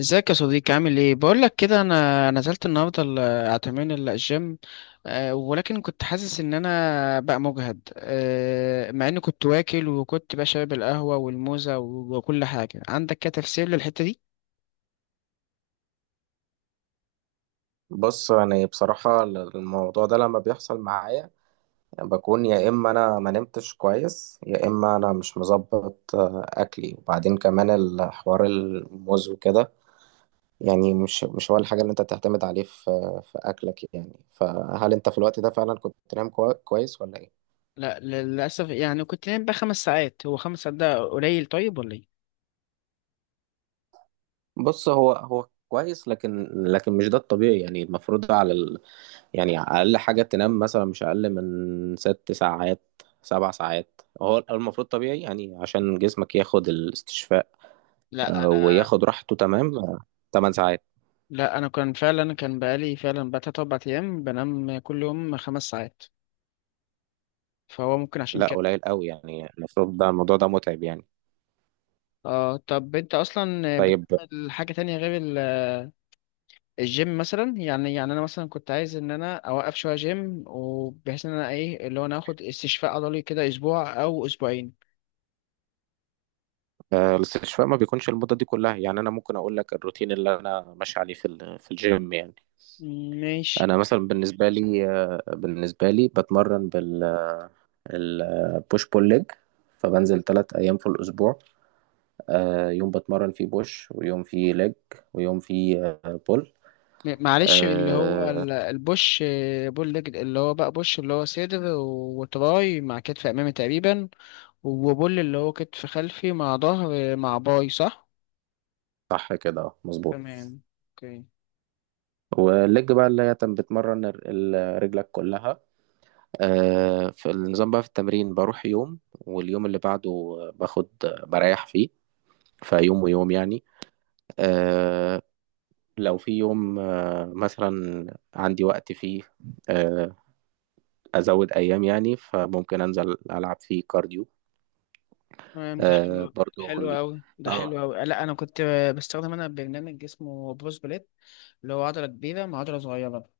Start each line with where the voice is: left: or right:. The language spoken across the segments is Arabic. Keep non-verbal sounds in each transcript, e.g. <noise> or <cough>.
left: ازيك يا صديقي، عامل ايه؟ بقول لك كده، انا نزلت النهارده اعتمين الجيم. ولكن كنت حاسس ان انا بقى مجهد، مع اني كنت واكل وكنت بقى شارب القهوه والموزه وكل حاجه. عندك كده تفسير للحته دي؟
right: بص، يعني بصراحة الموضوع ده لما بيحصل معايا يعني بكون يا إما أنا ما نمتش كويس، يا إما أنا مش مظبط أكلي، وبعدين كمان الحوار الموز وكده. يعني مش هو الحاجة اللي أنت تعتمد عليه في أكلك. يعني فهل أنت في الوقت ده فعلا كنت نايم كويس ولا إيه؟
left: لا للاسف، يعني كنت نايم بقى خمس ساعات. هو خمس ساعات ده قليل طيب ولا ايه؟
right: بص، هو كويس، لكن مش ده الطبيعي. يعني المفروض على يعني اقل حاجه تنام مثلا مش اقل من ست ساعات. سبع ساعات هو المفروض طبيعي، يعني عشان جسمك ياخد الاستشفاء
left: لا انا
right: وياخد راحته. تمام. تمن ساعات.
left: لا انا كان فعلا، كان بقالي فعلا بقى تلات اربع ايام بنام كل يوم خمس ساعات، فهو ممكن عشان
right: لا
left: كده.
right: قليل قوي، يعني المفروض ده الموضوع ده متعب يعني.
left: اه، طب انت اصلا
right: طيب،
left: حاجة تانية غير الجيم مثلا؟ يعني انا مثلا كنت عايز ان انا اوقف شويه جيم، وبحيث ان انا ايه اللي هو انا اخد استشفاء عضلي كده اسبوع او اسبوعين.
right: الاستشفاء ما بيكونش المدة دي كلها. يعني أنا ممكن أقول لك الروتين اللي أنا ماشي عليه في في الجيم يعني.
left: ماشي.
right: أنا مثلا بالنسبة لي بتمرن بالبوش بول ليج، فبنزل ثلاث أيام في الأسبوع. يوم بتمرن فيه بوش، ويوم فيه ليج، ويوم فيه بول.
left: معلش، اللي هو
right: آه،
left: البوش بول ليج، اللي هو بقى بوش اللي هو صدر وتراي مع كتف امامي تقريبا، وبول اللي هو كتف خلفي مع ظهر مع باي، صح؟
right: صح كده، مظبوط.
left: تمام. اوكي.
right: والليج بقى اللي هي بتمرن رجلك كلها. في النظام بقى، في التمرين بروح يوم واليوم اللي بعده باخد، بريح فيه، فيوم ويوم يعني. آه، لو في يوم مثلا عندي وقت فيه آه، أزود أيام، يعني فممكن أنزل ألعب فيه كارديو
left: تمام، ده حلو،
right: برضو
left: حلو قوي، ده
right: اه.
left: حلو قوي. لا انا كنت بستخدم انا برنامج اسمه بروس بليت، اللي هو عضلة كبيرة مع عضلة صغيرة.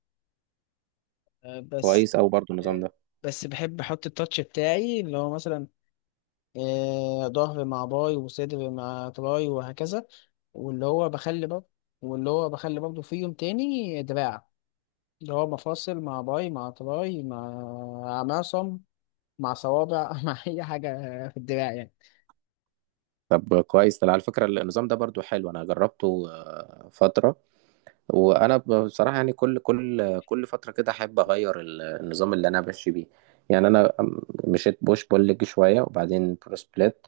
left: آه، بس
right: كويس أوي برضو النظام
left: آه،
right: ده.
left: بس بحب احط التاتش بتاعي، اللي هو مثلا ظهر مع باي، وصدر مع تراي، وهكذا. واللي هو بخلي برضه واللي هو بخلي برضه في يوم تاني دراع، اللي هو مفاصل مع باي مع تراي مع معصم مع صوابع <laughs> مع اي حاجة في الدراع يعني.
right: طب كويس، ده على فكرة النظام ده برضو حلو، أنا جربته فترة. وأنا بصراحة يعني كل فترة كده أحب أغير النظام اللي أنا ماشي بيه. يعني أنا مشيت بوش بول ليج شوية، وبعدين برو سبليت.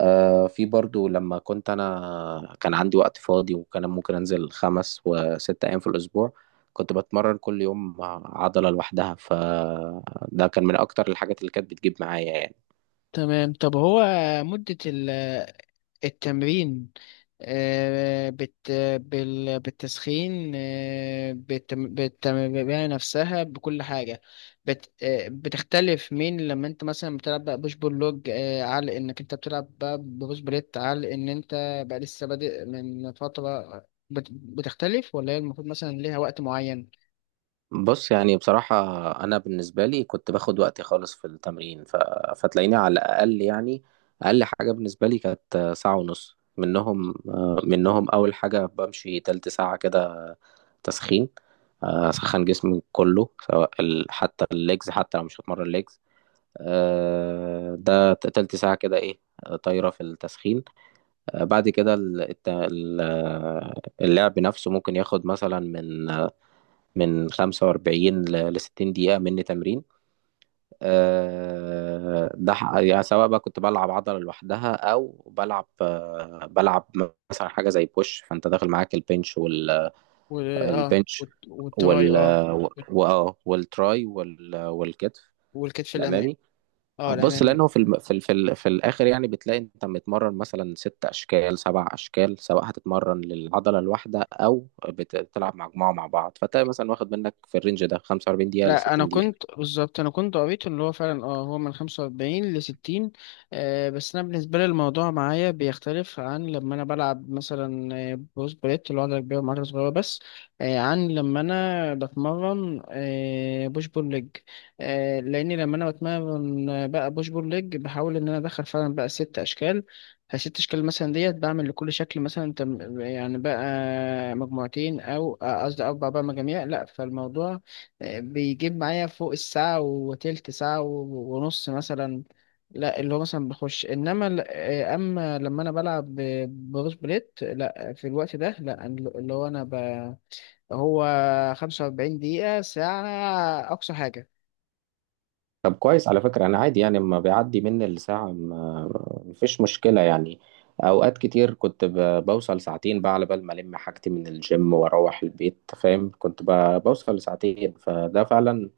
right: آه، في برضو لما كنت أنا كان عندي وقت فاضي، وكان ممكن أنزل خمس وست أيام في الأسبوع كنت بتمرن كل يوم عضلة لوحدها، فده كان من أكتر الحاجات اللي كانت بتجيب معايا يعني.
left: تمام. طب هو مدة التمرين، آه، بت بالتسخين، بالتمرين نفسها، بكل حاجة، بت آه، بتختلف من لما انت مثلا بتلعب بقى بوش بول لوج، على انك انت بتلعب بقى بوش بليت، على ان انت بقى لسه بادئ من فترة؟ بتختلف ولا هي المفروض مثلا ليها وقت معين؟
right: بص، يعني بصراحة أنا بالنسبة لي كنت باخد وقتي خالص في التمرين، فتلاقيني على الأقل يعني، أقل حاجة بالنسبة لي كانت ساعة ونص. منهم أول حاجة بمشي تلت ساعة كده تسخين. أسخن جسمي كله، حتى الليجز حتى لو مش هتمرن ليجز. ده تلت ساعة كده إيه، طايرة في التسخين. بعد كده اللعب نفسه ممكن ياخد مثلا من 45 ل 60 دقيقة مني تمرين. ده يعني سواء بقى كنت بلعب عضلة لوحدها أو بلعب مثلا حاجة زي بوش، فأنت داخل معاك البنش والبنش وال البنش
left: والتراي،
right: وال-
left: اه.
right: و- وآه، والتراي وال- والكتف
left: والكتف الأمامي.
right: الأمامي.
left: اه،
right: بص،
left: الأمامي.
right: لانه في الم... في ال... في, ال... في الاخر يعني بتلاقي انت متمرن مثلا ست اشكال سبع اشكال، سواء هتتمرن للعضله الواحده او بتلعب مجموعه مع بعض. فتلاقي مثلا واخد منك في الرينج ده 45 دقيقه ل
left: لا انا
right: 60 دقيقه.
left: كنت بالظبط، انا كنت قريت ان هو فعلا اه، هو من 45 ل 60. آه، بس انا بالنسبه لي الموضوع معايا بيختلف عن لما انا بلعب مثلا، بروس بليت اللي هو عضله كبيره وعضله صغيره بس، آه، عن لما انا بتمرن بوش بول ليج. آه، لاني لما انا بتمرن، بقى بوش بول ليج، بحاول ان انا ادخل فعلا بقى ست اشكال. فست اشكال مثلا ديت بعمل لكل شكل مثلا يعني بقى مجموعتين او قصدي اربع بقى مجاميع، لا فالموضوع بيجيب معايا فوق الساعة وتلت ساعة ونص مثلا. لا اللي هو مثلا بخش، انما اما لما انا بلعب بروس بليت، لا في الوقت ده لا، اللي هو انا هو 45 دقيقة، ساعة اقصى حاجة.
right: طب كويس، على فكره انا عادي يعني لما بيعدي مني الساعه ما... مفيش مشكله يعني. اوقات كتير كنت بوصل ساعتين بقى على بال ما الم حاجتي من الجيم واروح البيت، فاهم؟ كنت بوصل لساعتين، فده فعلا.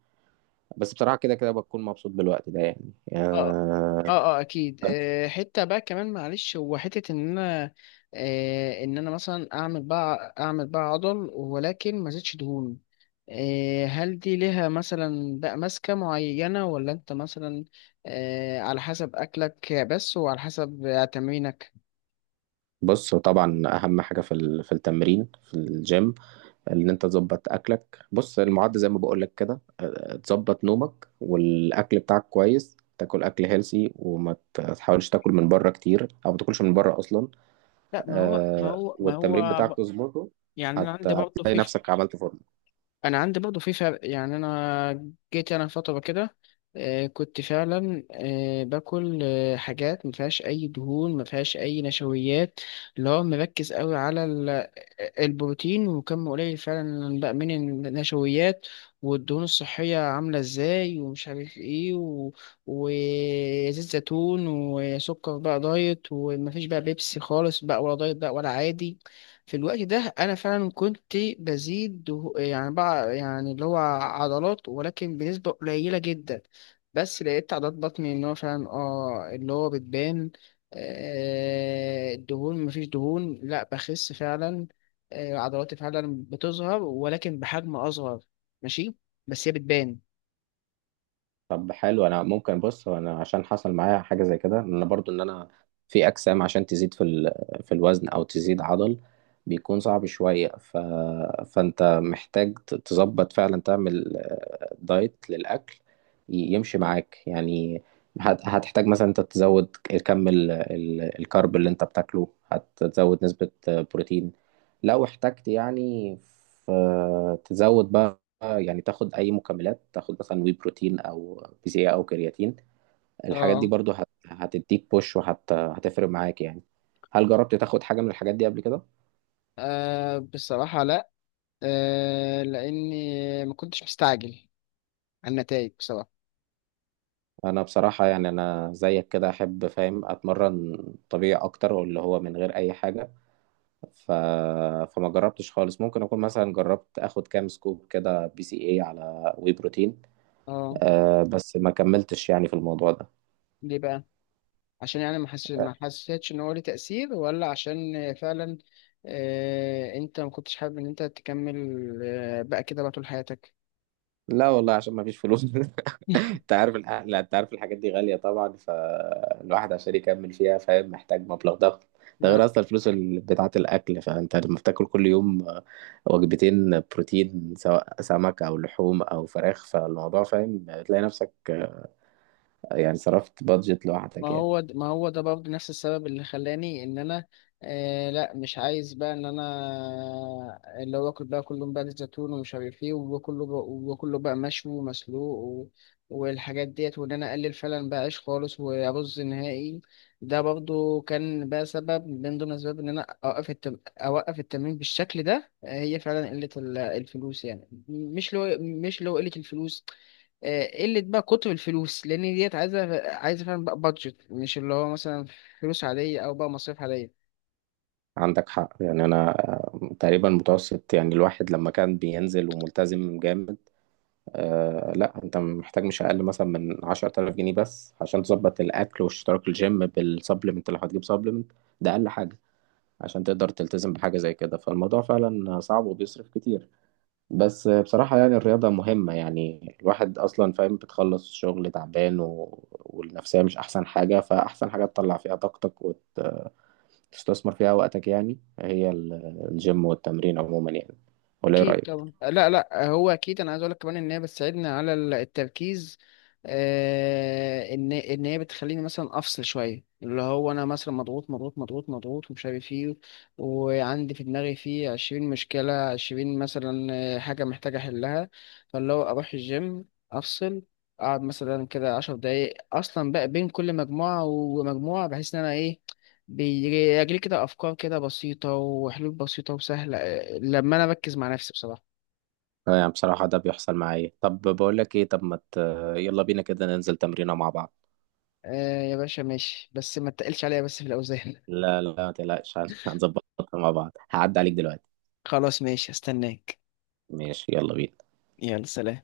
right: بس بصراحه كده كده بكون مبسوط بالوقت ده يعني
left: اه
right: آه،
left: اه اه اكيد. آه، حته بقى كمان معلش، هو حته ان انا، ان انا مثلا اعمل بقى، اعمل بقى عضل ولكن ما زيدش دهون، آه، هل دي ليها مثلا بقى ماسكه معينه، ولا انت مثلا على حسب اكلك بس وعلى حسب تمرينك؟
right: بص، هو طبعا اهم حاجه في في التمرين في الجيم ان انت تظبط اكلك. بص، المعد زي ما بقول لك كده، أه، تظبط نومك والاكل بتاعك كويس، تاكل اكل هيلسي، وما تحاولش تاكل من بره كتير، او ما تاكلش من بره اصلا.
left: لا ما هو ما
right: أه،
left: هو ما
right: والتمرين
left: هو
right: بتاعك تظبطه،
left: يعني انا عندي برضه
right: هتلاقي
left: في،
right: نفسك عملت فورمه.
left: انا عندي برضه في فرق. يعني انا جيت انا فتره كده، كنت فعلا باكل حاجات ما فيهاش اي دهون، ما فيهاش اي نشويات، اللي هو مركز قوي على البروتين، وكم قليل فعلا بقى من النشويات والدهون الصحيه، عامله ازاي ومش عارف ايه وزيت زيتون، وسكر بقى دايت، ومفيش بقى بيبسي خالص بقى، ولا دايت بقى ولا عادي. في الوقت ده انا فعلا كنت بزيد يعني بقى يعني اللي هو عضلات، ولكن بنسبة قليلة جدا. بس لقيت عضلات بطني ان هو فعلا اه اللي هو بتبان، آه، الدهون مفيش دهون، لا بخس فعلا، آه، عضلاتي فعلا بتظهر ولكن بحجم اصغر. ماشي، بس هي بتبان.
right: طب حلو، انا ممكن بص، هو انا عشان حصل معايا حاجه زي كده، ان انا برضو ان انا في اجسام عشان تزيد في في الوزن او تزيد عضل بيكون صعب شويه. فانت محتاج تظبط فعلا، تعمل دايت للاكل يمشي معاك يعني. هتحتاج مثلا انت تزود كم الكارب اللي انت بتاكله، هتزود نسبه بروتين لو احتجت يعني. ف... تزود بقى يعني تاخد اي مكملات، تاخد مثلا وي بروتين او بي سي او كرياتين. الحاجات دي
left: اه.
right: برضو هتديك بوش وهتفرق معاك يعني. هل جربت تاخد حاجة من الحاجات دي قبل كده؟
left: آه، بصراحة لا، آه، لاني ما كنتش مستعجل على النتائج بصراحة.
right: انا بصراحة يعني انا زيك كده احب، فاهم، اتمرن طبيعي اكتر واللي هو من غير اي حاجة، ف... فما جربتش خالص. ممكن اكون مثلا جربت اخد كام سكوب كده بي سي اي على وي بروتين،
left: اه،
right: أه، بس ما كملتش يعني في الموضوع ده
left: ليه بقى؟ عشان يعني
right: آه،
left: ما حسيتش ان هو ليه تأثير، ولا عشان فعلا آه، انت ما كنتش حابب ان انت تكمل آه بقى كده بقى طول حياتك؟
right: لا والله عشان ما فيش فلوس <laughs>
left: <laughs>
right: انت عارف لا انت عارف الحاجات دي غالية طبعا، فالواحد عشان يكمل فيها، فاهم، محتاج مبلغ ضخم. ده
left: ما
right: غير اصلا الفلوس بتاعة الاكل. فانت لما بتاكل كل يوم وجبتين بروتين، سواء سمك او لحوم او فراخ، فالموضوع، فاهم، تلاقي نفسك، يعني صرفت بادجت
left: ما
right: لوحدك يعني.
left: هو د- ما هو ده برضه نفس السبب اللي خلاني ان انا، آه، لا مش عايز بقى ان انا، اللي هو اكل بقى كله بقى زيت زيتون ومش عارف ايه، وكله بقى، وكله بقى مشوي ومسلوق والحاجات ديت، وان انا اقلل فعلا بقى عيش خالص وارز نهائي. ده برضه كان بقى سبب من ضمن الاسباب ان انا اوقف التمرين بالشكل ده. آه، هي فعلا قلة الفلوس، يعني مش لو قلة الفلوس، آه، قلة بقى، كتر الفلوس، لأن ديت عايزة فعلا بقى بادجت، مش اللي هو مثلا فلوس عادية أو بقى مصاريف عادية.
right: عندك حق، يعني انا تقريبا متوسط يعني الواحد لما كان بينزل وملتزم جامد، آه، لا انت محتاج مش اقل مثلا من 10000 جنيه بس عشان تظبط الاكل واشتراك الجيم بالسبلمنت لو هتجيب سبلمنت. ده اقل حاجه عشان تقدر تلتزم بحاجه زي كده. فالموضوع فعلا صعب وبيصرف كتير. بس، بصراحه يعني الرياضه مهمه، يعني الواحد اصلا، فاهم، بتخلص الشغل تعبان، والنفسيه مش احسن حاجه، فاحسن حاجه تطلع فيها طاقتك وتستثمر فيها وقتك يعني هي الجيم والتمرين عموما يعني. ولا ايه
left: اكيد
right: رايك؟
left: طبعا. لا لا هو اكيد، انا عايز اقول لك كمان ان هي بتساعدني على التركيز، آه، ان هي بتخليني مثلا افصل شويه، اللي هو انا مثلا مضغوط مضغوط ومش عارف ايه، وعندي في دماغي فيه 20 مشكله، 20 مثلا حاجه محتاجه احلها، فاللي هو اروح الجيم، افصل، اقعد مثلا كده 10 دقايق اصلا بقى بين كل مجموعه ومجموعه، بحيث ان انا ايه، بيجيلي كده أفكار كده بسيطة وحلول بسيطة وسهلة، آه، لما أنا بركز مع نفسي بصراحة.
right: اه، يعني بصراحة ده بيحصل معايا. طب بقول لك ايه، طب ما ت... يلا بينا كده ننزل تمرينة مع بعض.
left: آه يا باشا، ماشي، بس ما تقلش عليا بس في الأوزان.
right: لا لا، ما تقلقش، هنظبطها مع بعض. هعدي عليك دلوقتي.
left: <laughs> خلاص ماشي، هستناك.
right: ماشي، يلا بينا.
left: يلا سلام.